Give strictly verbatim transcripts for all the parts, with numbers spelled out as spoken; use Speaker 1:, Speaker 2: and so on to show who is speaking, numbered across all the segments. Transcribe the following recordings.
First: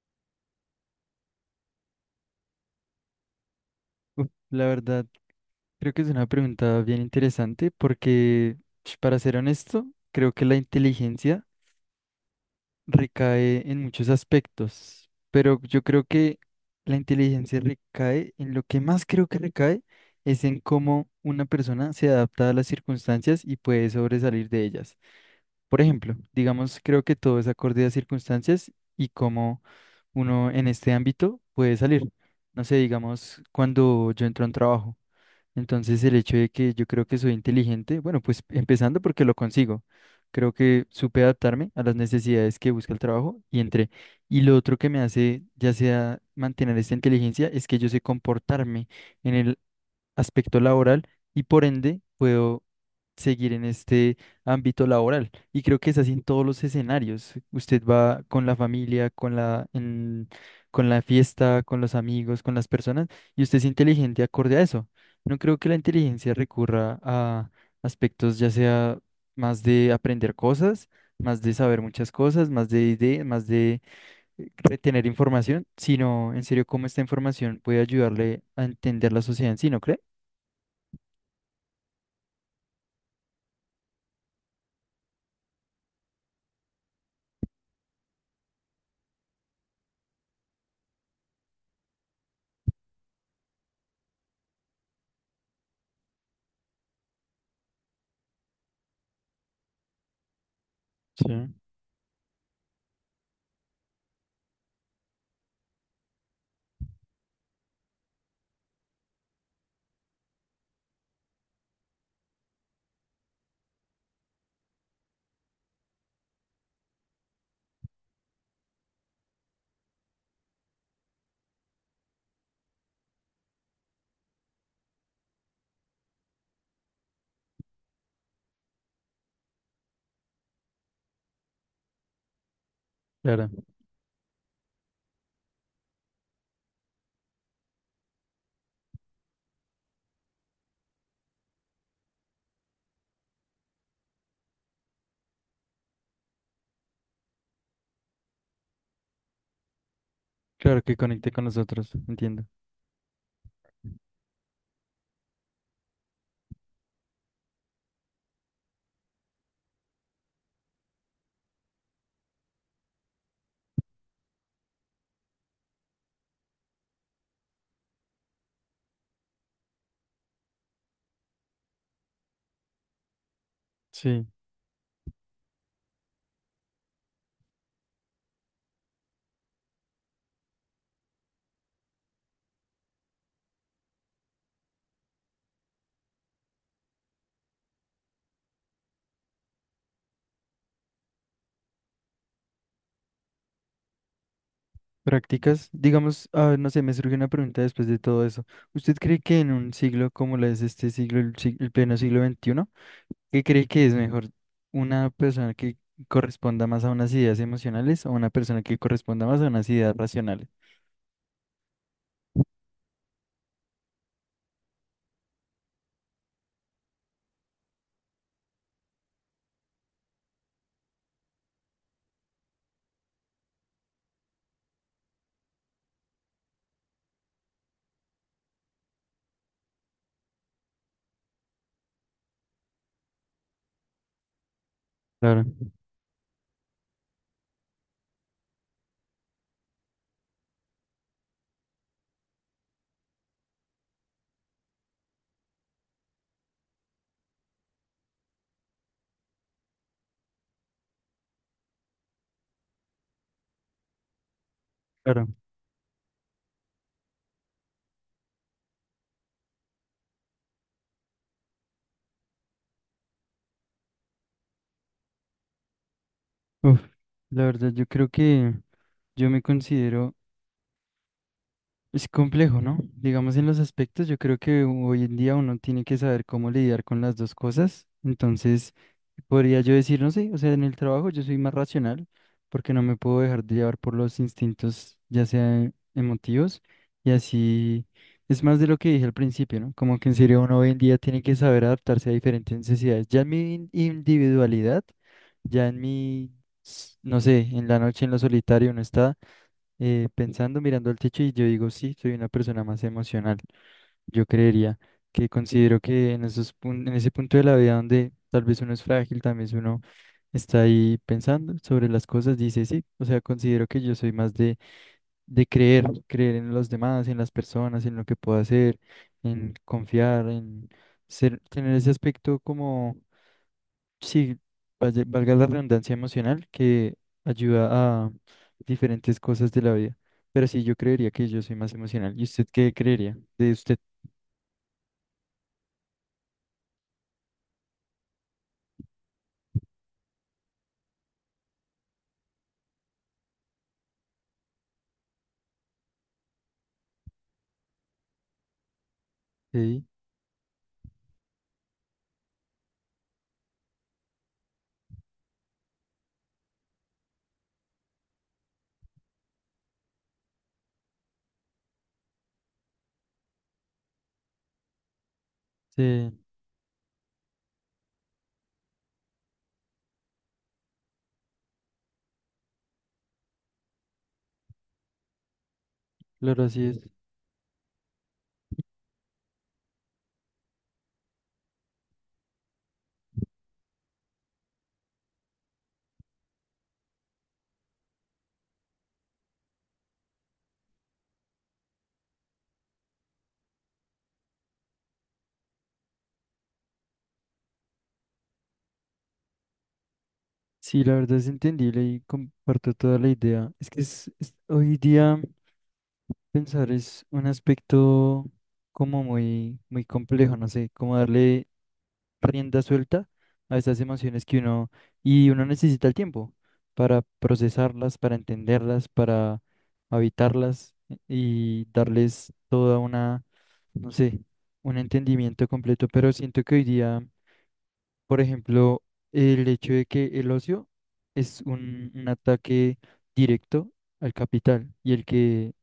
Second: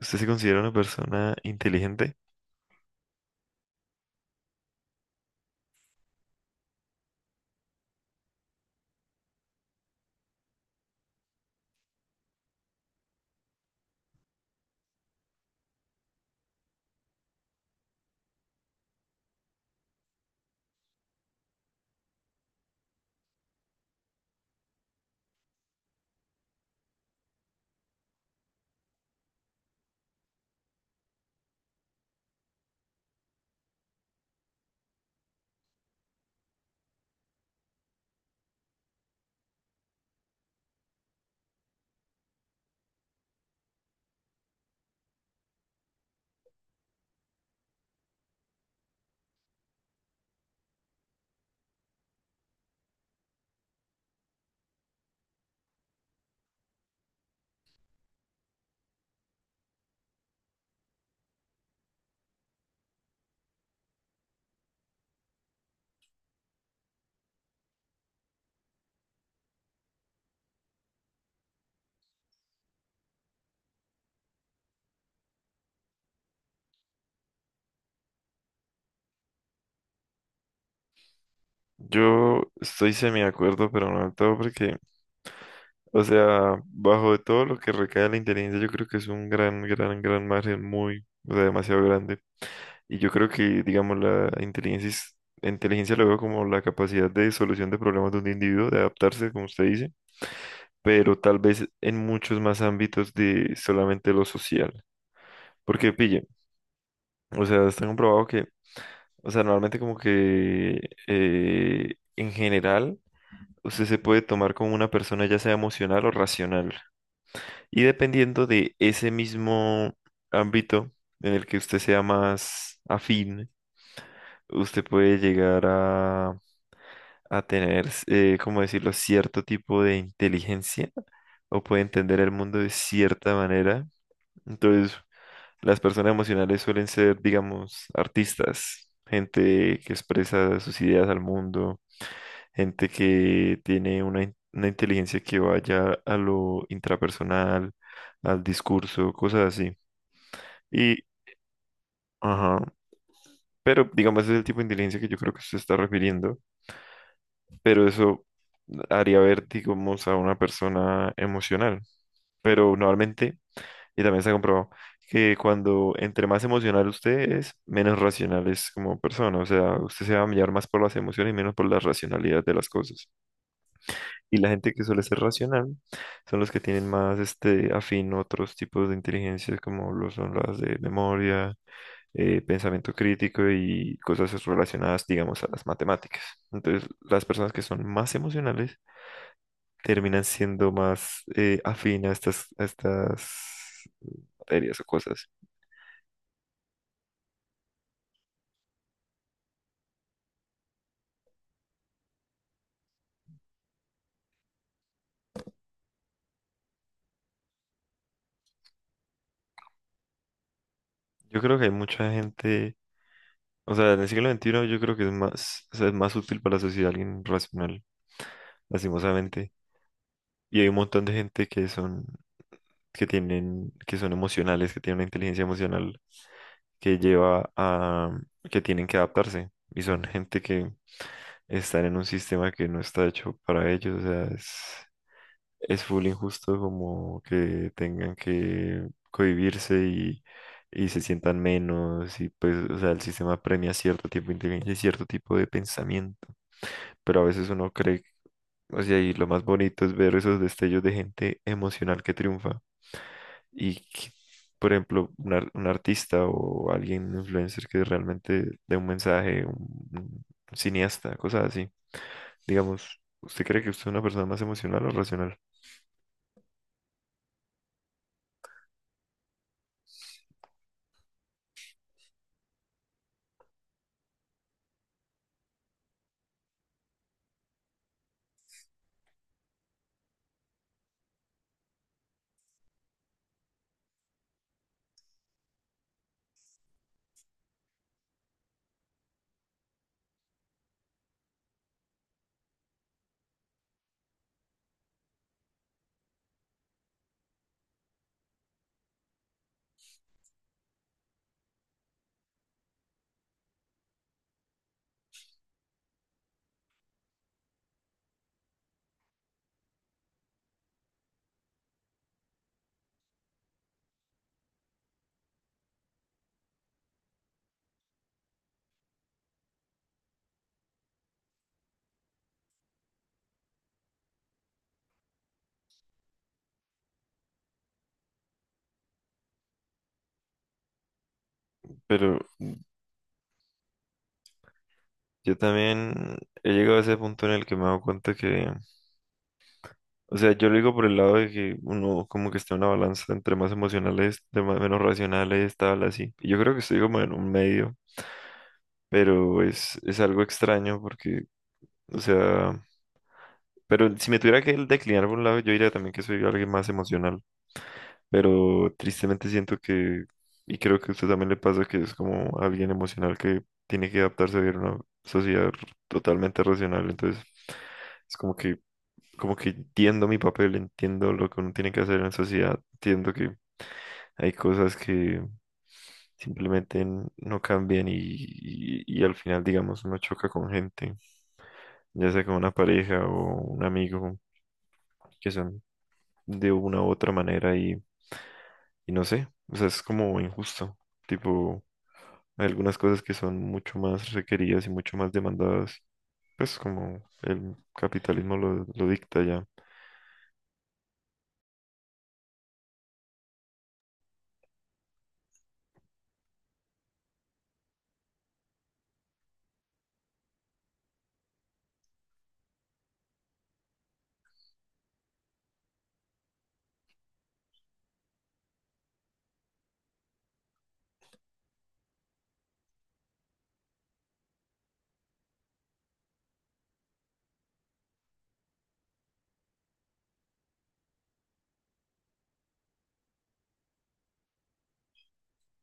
Speaker 1: ¿Usted se considera una persona inteligente?
Speaker 2: Uf, la verdad, creo que es una pregunta bien interesante porque, sh, para ser honesto, creo que la inteligencia recae en muchos aspectos, pero yo creo que la inteligencia recae en lo que más creo que recae es en cómo una persona se adapta a las circunstancias y puede sobresalir de ellas. Por ejemplo, digamos, creo que todo es acorde a circunstancias y cómo uno en este ámbito puede salir. No sé, digamos, cuando yo entro a un trabajo. Entonces el hecho de que yo creo que soy inteligente, bueno, pues empezando porque lo consigo, creo que supe adaptarme a las necesidades que busca el trabajo y entré. Y lo otro que me hace ya sea mantener esta inteligencia es que yo sé comportarme en el aspecto laboral y por ende puedo seguir en este ámbito laboral. Y creo que es así en todos los escenarios. Usted va con la familia, con la, en- con la fiesta, con los amigos, con las personas, y usted es inteligente acorde a eso. No creo que la inteligencia recurra a aspectos ya sea más de aprender cosas, más de saber muchas cosas, más de ideas, más de eh, retener información, sino en serio cómo esta información puede ayudarle a entender la sociedad en sí, ¿no cree?
Speaker 1: Yo estoy semi de acuerdo, pero no del todo, porque, o sea, bajo de todo lo que recae la inteligencia, yo creo que es un gran, gran, gran margen muy, o sea, demasiado grande. Y yo creo que, digamos, la inteligencia, es- inteligencia lo veo como la capacidad de solución de problemas de un individuo, de adaptarse, como usted dice, pero tal
Speaker 2: Sí,
Speaker 1: vez en muchos más ámbitos de solamente lo social. Porque, pille, o sea, está comprobado que, o sea, normalmente como que eh, en general, usted se puede tomar como una persona ya sea emocional o racional. Y dependiendo de ese mismo ámbito en el que usted sea más afín, usted puede llegar a, a tener, eh, ¿cómo decirlo?, cierto tipo de inteligencia o puede entender el mundo de cierta
Speaker 2: claro,
Speaker 1: manera. Entonces, las personas emocionales suelen ser, digamos, artistas, gente que expresa sus ideas al mundo, gente que tiene una, in- una inteligencia que vaya a lo intrapersonal, al discurso, cosas así.
Speaker 2: claro que
Speaker 1: Y,
Speaker 2: conecte con nosotros, entiendo.
Speaker 1: ajá, pero digamos, ese es el tipo de inteligencia que yo creo que se está refiriendo, pero eso haría ver, digamos, a una persona emocional. Pero normalmente, y también se ha comprobado, que cuando entre más emocional usted es, menos racional es como persona. O sea, usted se va a mirar más por las emociones y menos por la racionalidad de las cosas.
Speaker 2: Sí,
Speaker 1: Y la gente que suele ser racional son los que tienen más este, afín a otros tipos de inteligencias, como lo son las de memoria, eh, pensamiento crítico y cosas relacionadas, digamos, a las matemáticas. Entonces, las personas que son más emocionales terminan siendo más eh, afín a estas, a estas materias o cosas.
Speaker 2: prácticas, digamos, ah, no sé, me surge una pregunta después de todo eso. ¿Usted cree que en un siglo como lo es este siglo, el, sig- el pleno siglo veintiuno, qué cree que es mejor una persona que corresponda más a unas ideas emocionales o una persona que corresponda más a unas ideas racionales?
Speaker 1: Yo creo que hay mucha gente, o sea, en el siglo veintiuno yo creo que es más, o sea, es más útil para la sociedad alguien racional, lastimosamente. Y hay un montón de gente que son que tienen, que son emocionales, que tienen una inteligencia emocional que lleva a que tienen que adaptarse y son gente que están en un sistema que no está hecho para ellos, o sea, es,
Speaker 2: Claro,
Speaker 1: es full injusto como que tengan que cohibirse y, y se sientan menos y pues, o sea, el sistema premia cierto tipo de inteligencia y cierto tipo de pensamiento, pero a veces uno cree, o sea, y lo más bonito es ver esos destellos de gente emocional que triunfa y, que, por ejemplo,
Speaker 2: claro.
Speaker 1: un, ar- un artista o alguien, un influencer que realmente dé un mensaje, un, un cineasta, cosas así. Digamos, ¿usted cree que usted es una persona más emocional o racional?
Speaker 2: Uf, la verdad, yo creo que yo me considero, es complejo, ¿no? Digamos, en los aspectos, yo creo que hoy en día uno tiene que saber cómo lidiar con las dos cosas. Entonces... Podría yo decir, no sé, o sea, en el trabajo yo soy más racional porque no me puedo dejar de llevar por los instintos, ya sea emotivos, y así es más de lo que dije al principio, ¿no? Como que en serio uno hoy en día tiene que saber adaptarse a diferentes necesidades. Ya en mi in- individualidad, ya en mi, s- no sé, en la noche en lo solitario uno está eh, pensando, mirando al techo y yo digo, sí, soy una persona más emocional. Yo creería que considero que en esos pun- en ese punto de la vida donde tal vez uno es frágil, también vez uno está ahí pensando sobre las cosas, dice sí, o sea, considero que yo soy más de, de creer, creer en los demás, en las personas, en lo que puedo hacer, en confiar, en ser, tener ese aspecto como, sí, vaya- valga la redundancia emocional que ayuda a diferentes cosas de la vida. Pero sí, yo creería que yo soy más emocional.
Speaker 1: Pero
Speaker 2: ¿Y usted qué creería de usted?
Speaker 1: yo también he llegado a ese punto en el que me he dado cuenta que, o sea, yo lo digo por el lado de que uno como que está en una balanza entre más emocionales, de más, menos racionales, tal, así. Y yo creo que estoy como en un medio, pero es,
Speaker 2: Sí,
Speaker 1: es algo extraño porque, o sea... Pero si me tuviera que declinar por un lado, yo diría también que soy alguien más emocional. Pero tristemente siento que, y creo que a usted también le pasa, que es como alguien emocional que tiene que adaptarse a vivir en una sociedad r-
Speaker 2: sí.
Speaker 1: totalmente racional. Entonces, es como que, como que entiendo mi papel, entiendo lo que uno tiene que hacer en la sociedad, entiendo que hay cosas que
Speaker 2: Claro, así
Speaker 1: simplemente
Speaker 2: es.
Speaker 1: n- no cambian y, y, y al final, digamos, uno choca con gente, ya sea con una pareja o un amigo, que son de una u otra manera y, y no sé, o sea, es como injusto. Tipo, hay algunas cosas que son mucho más requeridas y mucho más demandadas, pues como el capitalismo lo, lo dicta ya.
Speaker 2: Sí, la verdad es entendible y comparto toda la idea. Es que es, es- hoy día pensar es un aspecto como muy, muy complejo, no sé, como darle rienda suelta a esas emociones que uno, y uno necesita el tiempo para procesarlas, para entenderlas, para habitarlas y darles toda una, no sé, un entendimiento completo. Pero siento que hoy día. Por ejemplo, el hecho de que el ocio es un, un ataque directo al capital y el que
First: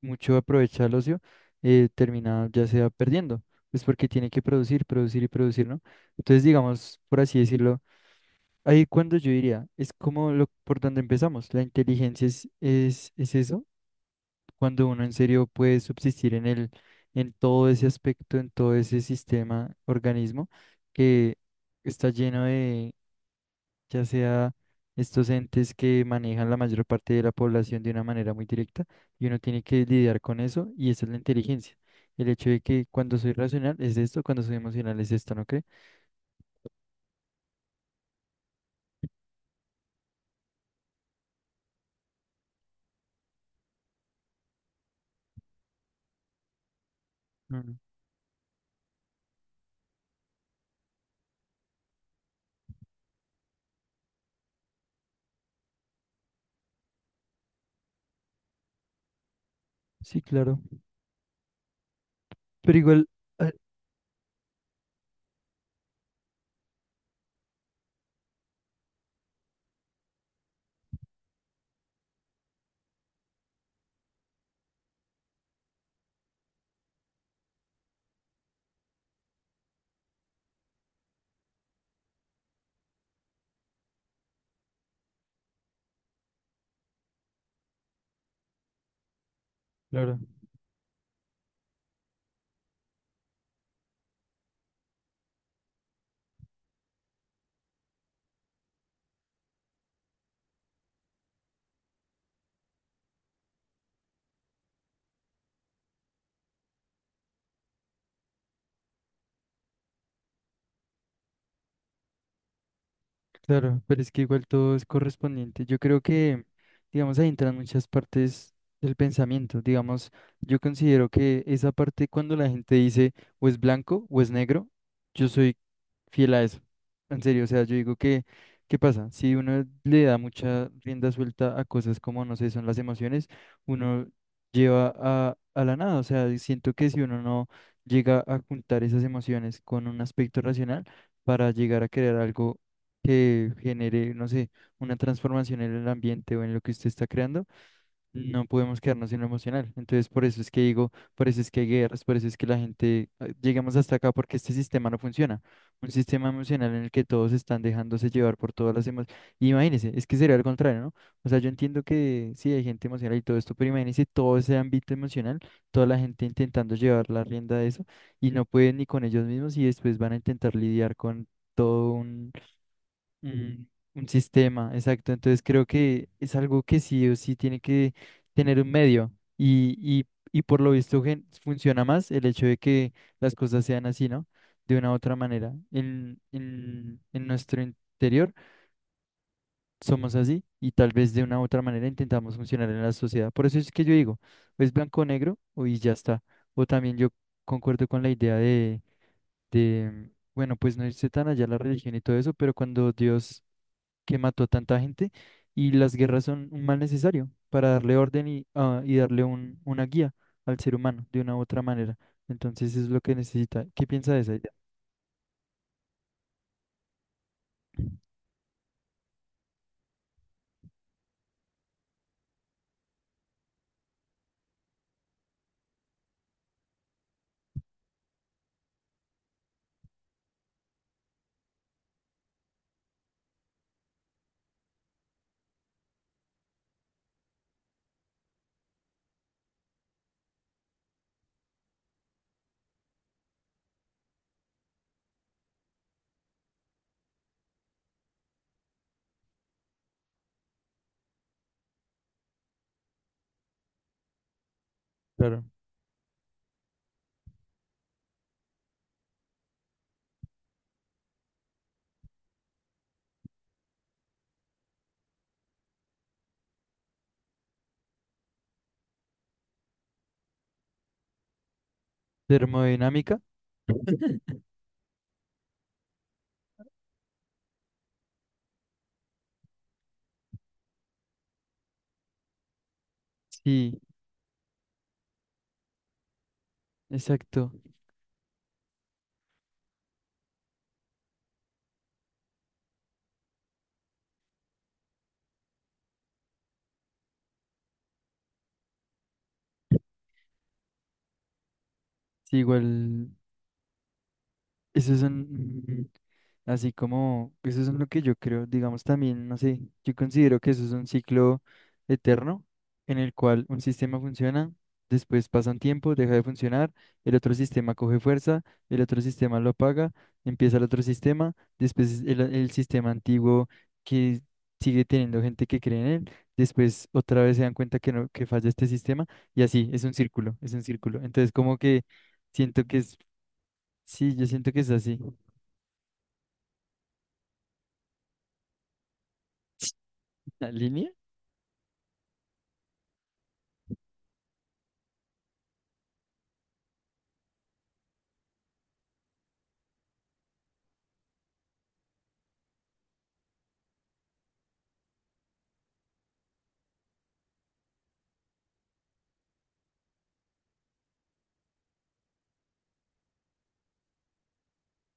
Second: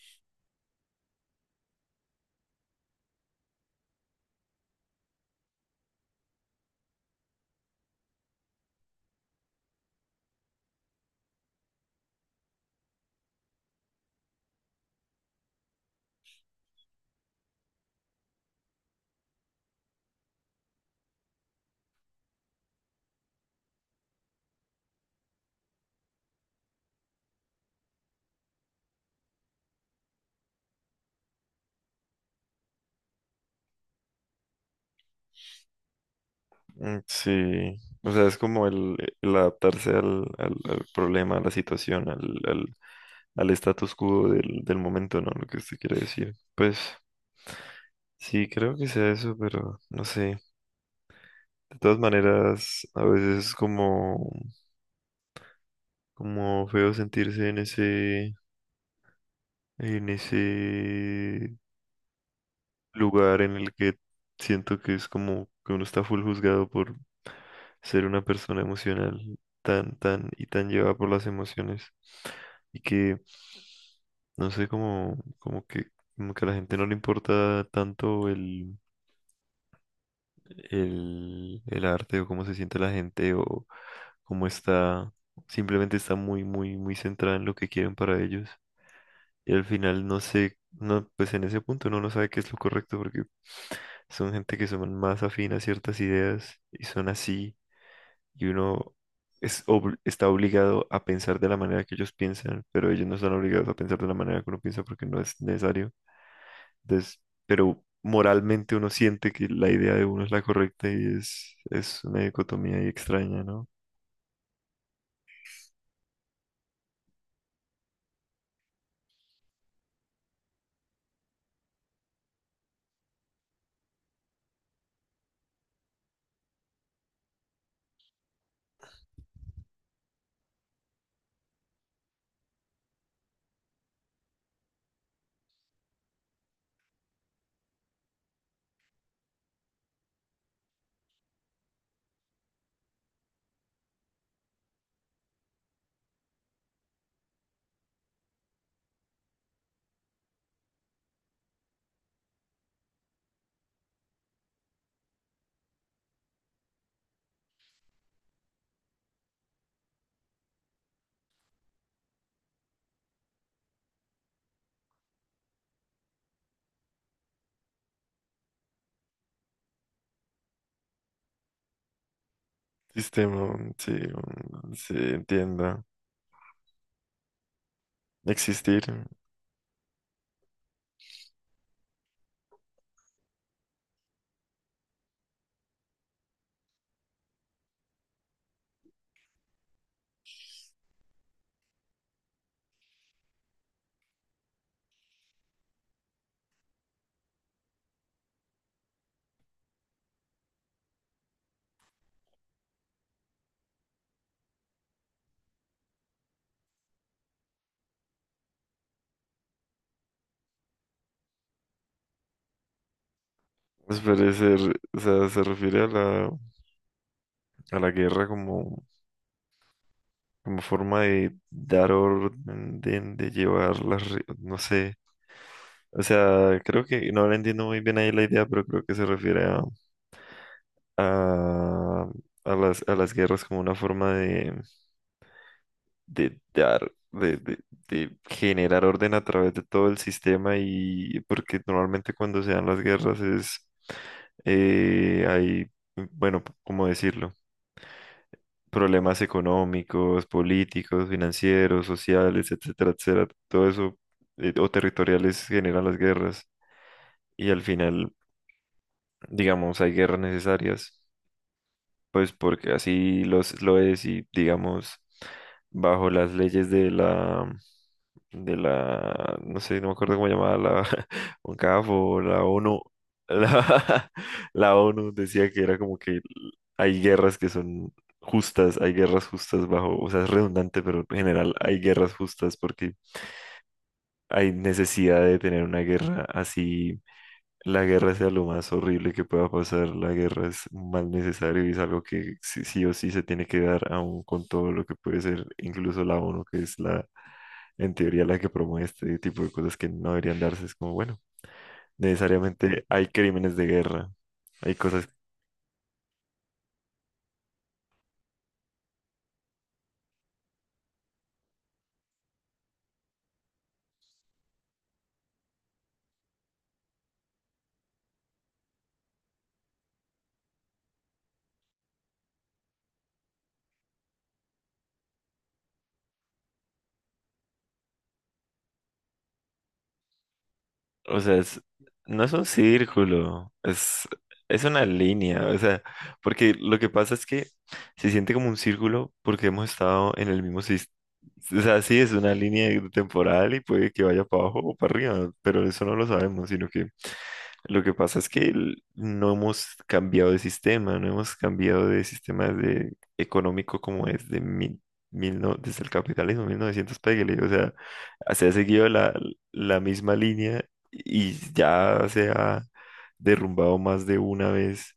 Speaker 2: mucho aprovecha el ocio eh, termina ya sea perdiendo, pues porque tiene que producir, producir y producir, ¿no? Entonces, digamos, por así decirlo, ahí cuando yo diría, es como lo, por donde empezamos, la inteligencia es, es, es eso, cuando uno en serio puede subsistir en el, en todo ese aspecto, en todo ese sistema, organismo, que está lleno de ya sea estos entes que manejan la mayor parte de la población de una manera muy directa, y uno tiene que lidiar con eso, y esa es la inteligencia. El hecho de que cuando soy racional es esto, cuando soy emocional es esto, ¿no cree?
Speaker 1: Mm, sí, o sea, es como el, el adaptarse al, al, al problema, a la situación, al, al, al status quo del, del momento, ¿no? Lo que usted quiere decir. Pues
Speaker 2: Mm,
Speaker 1: sí, creo que sea eso, pero no sé. De todas maneras, a veces es como, como feo sentirse en ese, en
Speaker 2: sí, claro.
Speaker 1: ese
Speaker 2: Pero igual,
Speaker 1: lugar
Speaker 2: ah,
Speaker 1: en el que siento que es como que uno está full juzgado por ser una persona emocional tan, tan y tan llevada por las emociones. Y que, no sé, como, como que, como que a la gente no le importa tanto el, el, el arte o cómo se siente la gente o cómo está, simplemente está muy, muy, muy centrada en lo que quieren para ellos. Y al final
Speaker 2: claro.
Speaker 1: no sé, no, pues en ese punto uno no sabe qué es lo correcto porque son gente que son más afín a ciertas ideas y son así y uno es obl- está obligado a pensar de la manera que ellos piensan, pero ellos no están obligados a pensar de la manera que uno piensa porque no es necesario. Entonces, pero moralmente uno siente que la idea de uno es la correcta y es, es una dicotomía ahí extraña, ¿no?
Speaker 2: Claro, pero es que igual todo es correspondiente. Yo creo que, digamos, ahí entran muchas partes del pensamiento. Digamos, yo considero que esa parte cuando la gente dice o es blanco o es negro, yo soy fiel a eso. En serio, o sea, yo digo que, ¿qué pasa? Si uno le da mucha rienda suelta a cosas como, no sé, son las emociones, uno lleva a, a la nada. O sea, siento que si uno no llega a juntar esas emociones con un aspecto racional, para llegar a crear algo que genere, no sé, una transformación en el ambiente o en lo que usted está creando, no podemos quedarnos en lo emocional. Entonces, por eso es que digo, por eso es que hay guerras, por eso es que la gente, eh, llegamos hasta acá porque este sistema no funciona. Un sistema emocional en el que todos están dejándose llevar por todas las emociones. Imagínense, es que sería al contrario, ¿no? O sea, yo entiendo que sí hay gente emocional y todo esto, pero imagínense todo ese ámbito emocional, toda la gente intentando llevar la rienda de eso y no pueden ni con ellos mismos y después van a intentar lidiar con todo.
Speaker 1: Sistema,
Speaker 2: Mm,
Speaker 1: mm, sí,
Speaker 2: un sistema,
Speaker 1: mm, sí,
Speaker 2: exacto. Entonces creo
Speaker 1: entienda.
Speaker 2: que es algo que sí o sí tiene que tener un
Speaker 1: Existir,
Speaker 2: medio y, y, y por lo visto gen- funciona más el hecho de que las cosas sean así, ¿no? De una u otra manera. En, en, en nuestro interior somos así y tal vez de una u otra manera intentamos funcionar en la sociedad. Por eso es que yo digo, o es blanco o negro o y ya está. O también yo concuerdo con la idea de, de, bueno, pues no irse tan allá la religión y todo eso, pero cuando Dios que mató a tanta gente y las guerras son un mal necesario para darle orden y, ah, y darle un, una guía al ser humano de una u otra manera. Entonces es lo que necesita. ¿Qué
Speaker 1: pues,
Speaker 2: piensa de esa idea?
Speaker 1: parece, r- o sea, se refiere a la, a la guerra como, como forma de dar orden, de, de llevar las, re- no sé, o sea, creo que no la entiendo muy bien ahí la idea, pero creo que se refiere a, a, a las, a las guerras como una forma de, de dar, de, de, de generar orden a través de todo el sistema y porque normalmente cuando se dan las guerras es, eh, hay, bueno, ¿cómo decirlo? Problemas económicos, políticos, financieros, sociales, etcétera, etcétera, todo eso, eh, o
Speaker 2: Claro.
Speaker 1: territoriales, generan las guerras, y al final, digamos, hay guerras necesarias pues porque así los, lo es y digamos, bajo las leyes de la, de la, no sé, no me acuerdo cómo llamaba la UNCAF o la ONU,
Speaker 2: Termodinámica.
Speaker 1: la, la ONU decía que era como que hay guerras que son justas, hay guerras justas bajo, o sea, es redundante, pero en general hay guerras justas porque
Speaker 2: Sí,
Speaker 1: hay necesidad de tener una guerra así
Speaker 2: exacto.
Speaker 1: la guerra sea lo más horrible que pueda pasar. La guerra es un mal necesario y es algo que sí, sí o sí se tiene que dar, aún con todo lo que puede ser, incluso la ONU, que es la, en teoría, la que promueve este tipo de cosas que no deberían darse. Es como, bueno,
Speaker 2: Sí,
Speaker 1: necesariamente hay
Speaker 2: igual.
Speaker 1: crímenes de guerra, hay
Speaker 2: Eso es
Speaker 1: cosas.
Speaker 2: un- Así como, eso es lo que yo creo, digamos también, no sé, yo considero que eso es un ciclo eterno en el cual un sistema funciona, después pasa un tiempo, deja de funcionar, el otro sistema coge fuerza, el otro sistema lo apaga, empieza el otro sistema, después el, el sistema antiguo que sigue teniendo gente que cree en él, después otra vez se dan cuenta que no, que falla este sistema y así, es un círculo, es un círculo.
Speaker 1: O
Speaker 2: Entonces
Speaker 1: sea,
Speaker 2: como
Speaker 1: es,
Speaker 2: que
Speaker 1: no es un
Speaker 2: siento que es,
Speaker 1: círculo, es,
Speaker 2: sí, yo siento que
Speaker 1: es
Speaker 2: es
Speaker 1: una
Speaker 2: así.
Speaker 1: línea, o sea, porque lo que pasa es que se siente como un círculo porque hemos estado en el
Speaker 2: ¿La
Speaker 1: mismo
Speaker 2: línea?
Speaker 1: sistema. O sea, sí, es una línea temporal y puede que vaya para abajo o para arriba, pero eso no lo sabemos, sino que lo que pasa es que el- no hemos cambiado de sistema, no hemos cambiado de sistema de económico como es de mil, mil no- desde el capitalismo, mil novecientos pégale. O sea, se ha seguido la, la misma línea y ya se ha derrumbado más de una vez.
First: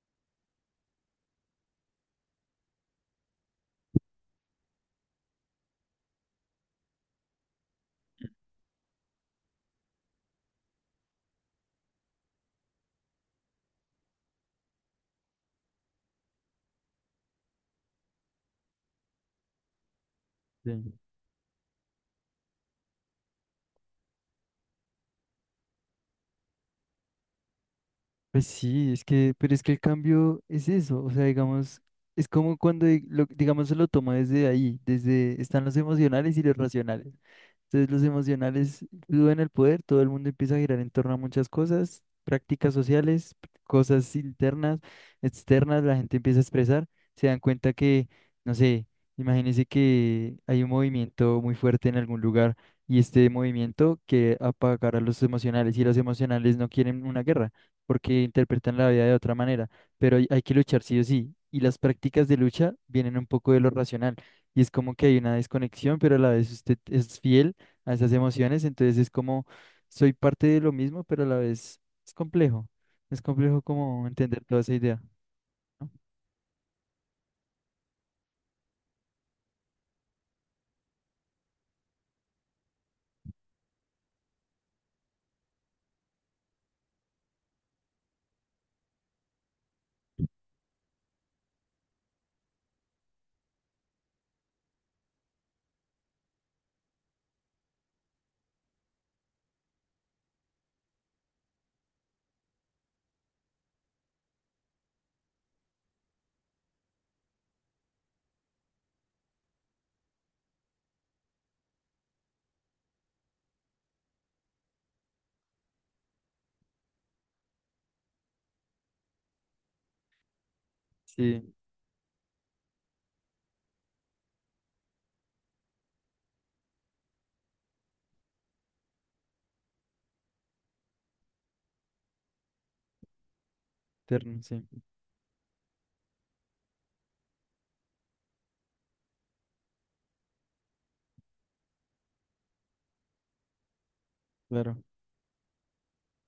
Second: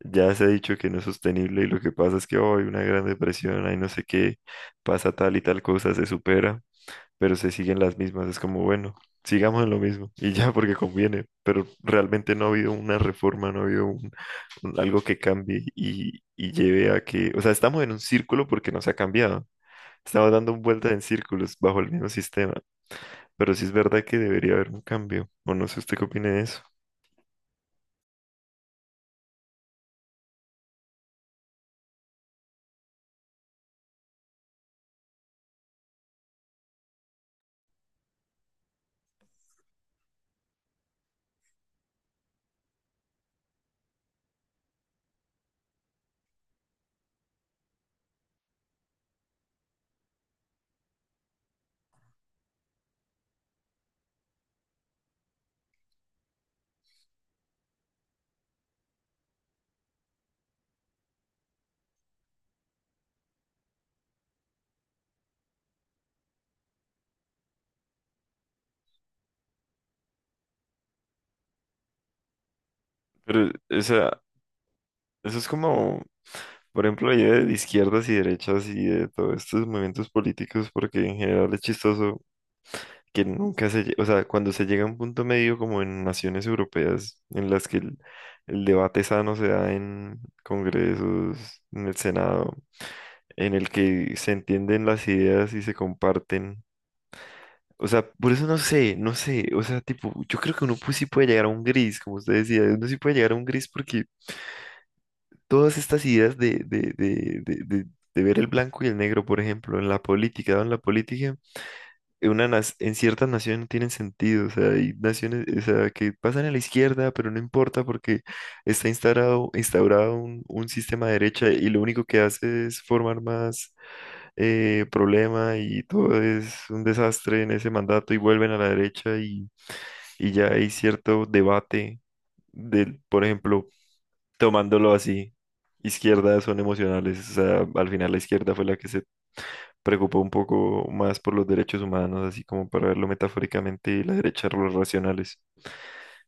Speaker 1: Ya se ha dicho que no es sostenible y lo que pasa es que hoy una gran depresión, hay no sé qué, pasa tal y tal cosa, se supera pero se siguen las mismas. Es como, bueno, sigamos en lo mismo y ya porque conviene, pero realmente no ha habido una reforma, no ha habido un- un- algo que cambie y, y lleve a que, o sea, estamos en un círculo porque no se ha cambiado. Estamos dando vueltas
Speaker 2: Sí.
Speaker 1: en círculos bajo el mismo sistema, pero sí es verdad que debería haber un cambio, o no sé usted qué opine de eso.
Speaker 2: Pues sí, es que, pero es que el cambio es eso, o sea, digamos, es como cuando, di- lo- digamos, se lo toma desde ahí, desde, están los emocionales y los racionales. Entonces los emocionales suben el poder, todo el mundo empieza a girar en torno a muchas cosas, prácticas sociales, cosas internas, externas, la gente empieza a expresar, se dan cuenta que, no sé, imagínense que hay un movimiento muy fuerte en algún lugar y este movimiento que apagar a los emocionales y los emocionales no quieren una guerra porque interpretan la vida de otra manera, pero hay, hay que luchar sí o sí. Y las prácticas de lucha vienen un poco de lo racional. Y es como que hay una desconexión, pero a la vez usted es fiel a esas emociones, entonces es como soy parte de lo mismo, pero a la vez es complejo, es
Speaker 1: Pero,
Speaker 2: complejo
Speaker 1: o
Speaker 2: como
Speaker 1: sea,
Speaker 2: entender toda esa idea,
Speaker 1: eso es
Speaker 2: ¿no?
Speaker 1: como, por ejemplo, la idea de izquierdas y derechas y de todos estos movimientos políticos, porque en general es chistoso que nunca se, lle- o sea, cuando se llega a un punto medio como en naciones europeas en las que el, el debate sano se da en congresos, en el Senado, en el que se entienden las ideas y se comparten. O sea, por eso no sé, no sé, o sea, tipo, yo creo que uno pues sí puede llegar a un gris, como usted decía, uno sí puede llegar a un gris porque todas estas ideas de, de, de, de, de de ver el blanco y el negro, por ejemplo, en la política, ¿no? En la política, una nas- en ciertas naciones no tienen sentido, o sea, hay naciones, o sea, que pasan a la izquierda, pero no importa porque está instaurado, instaurado un, un, sistema de derecha
Speaker 2: Sí,
Speaker 1: y lo único que hace es formar más eh, problema y todo es un desastre en ese mandato y vuelven a la derecha y, y ya hay cierto debate del, por ejemplo,
Speaker 2: terno, sí,
Speaker 1: tomándolo así. Izquierdas son emocionales, o sea, al final la izquierda fue la que se preocupó un poco más por los derechos humanos, así como para verlo metafóricamente, y la derecha los
Speaker 2: claro.
Speaker 1: racionales.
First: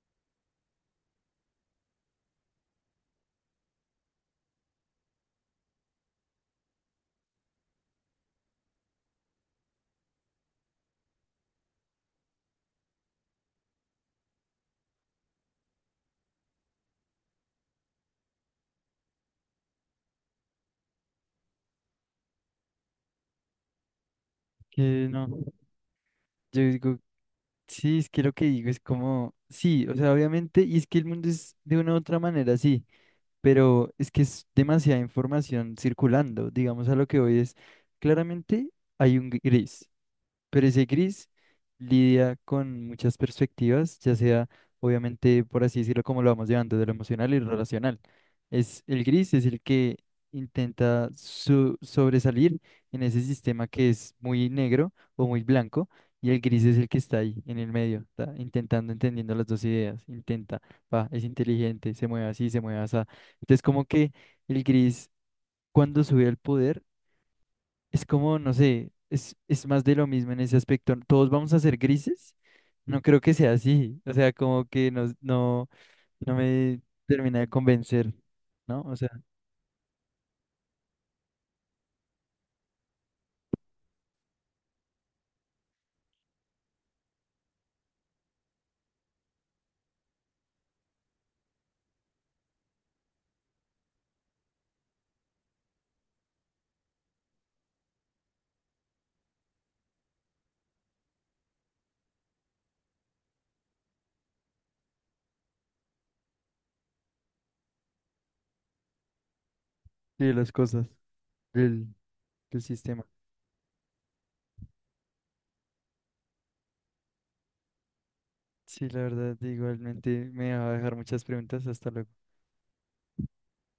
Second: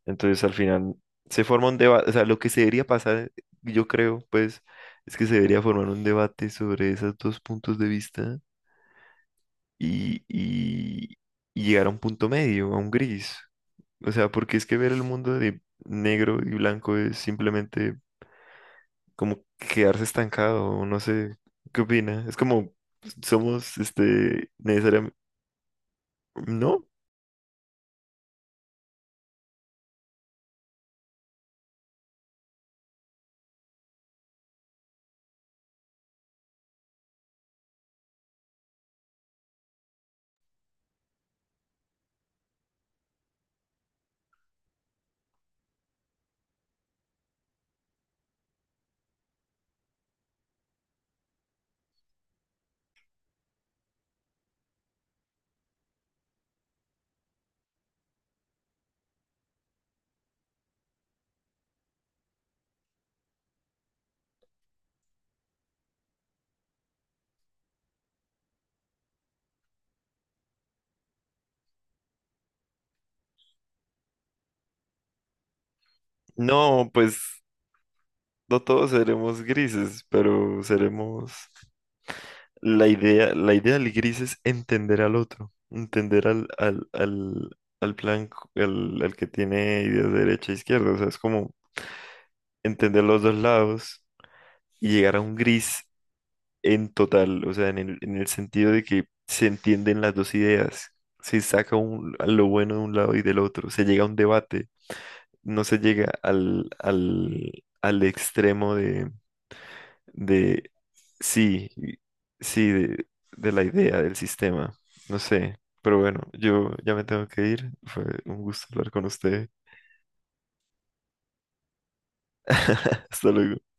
Speaker 1: Entonces, al final, se forma un debate, o sea, lo que se debería pasar, yo creo, pues, es que se debería formar un debate sobre esos dos puntos de vista y, y, y llegar a un punto medio, a un gris. O sea, porque es que ver el mundo de negro y blanco es simplemente como quedarse estancado, no sé, ¿qué opina? Es como somos, este,
Speaker 2: Que
Speaker 1: necesariamente,
Speaker 2: no, yo
Speaker 1: ¿no?
Speaker 2: digo, sí, es que lo que digo es como, sí, o sea, obviamente, y es que el mundo es de una u otra manera, sí, pero es que es demasiada información circulando, digamos a lo que hoy es, claramente hay un gris. Pero ese gris lidia con muchas perspectivas, ya sea, obviamente, por así decirlo, como lo vamos llevando, de lo emocional y lo racional. Es, el gris es el que intenta su- sobresalir en ese sistema que es muy negro o muy blanco, y el gris es el que está ahí, en el medio, ta, intentando, entendiendo las dos ideas. Intenta, va, es inteligente, se mueve así, se mueve así. Entonces, como que el gris, cuando sube al poder, es como, no sé, es, es más de lo mismo en ese aspecto. Todos vamos a ser grises. No creo que sea así. O sea, como que no, no, no me
Speaker 1: No,
Speaker 2: termina
Speaker 1: pues
Speaker 2: de convencer,
Speaker 1: no
Speaker 2: ¿no?
Speaker 1: todos
Speaker 2: O sea,
Speaker 1: seremos grises, pero seremos la idea, la idea del gris es entender al otro, entender al, al, al, al blanco, al, al que tiene ideas de derecha e izquierda. O sea, es como entender los dos lados y llegar a un gris en total, o sea, en el, en el sentido de que se entienden las dos ideas, se saca un- lo bueno de un lado y del otro, se llega a un debate, no se llega al, al, al extremo
Speaker 2: de las
Speaker 1: de,
Speaker 2: cosas,
Speaker 1: sí,
Speaker 2: del,
Speaker 1: y-
Speaker 2: del
Speaker 1: sí,
Speaker 2: sistema.
Speaker 1: de, de la idea del sistema. No sé, pero bueno, yo ya me tengo que ir. Fue un gusto
Speaker 2: Sí,
Speaker 1: hablar
Speaker 2: la
Speaker 1: con
Speaker 2: verdad,
Speaker 1: usted.
Speaker 2: igualmente me va a dejar muchas preguntas. Hasta luego.
Speaker 1: Hasta luego.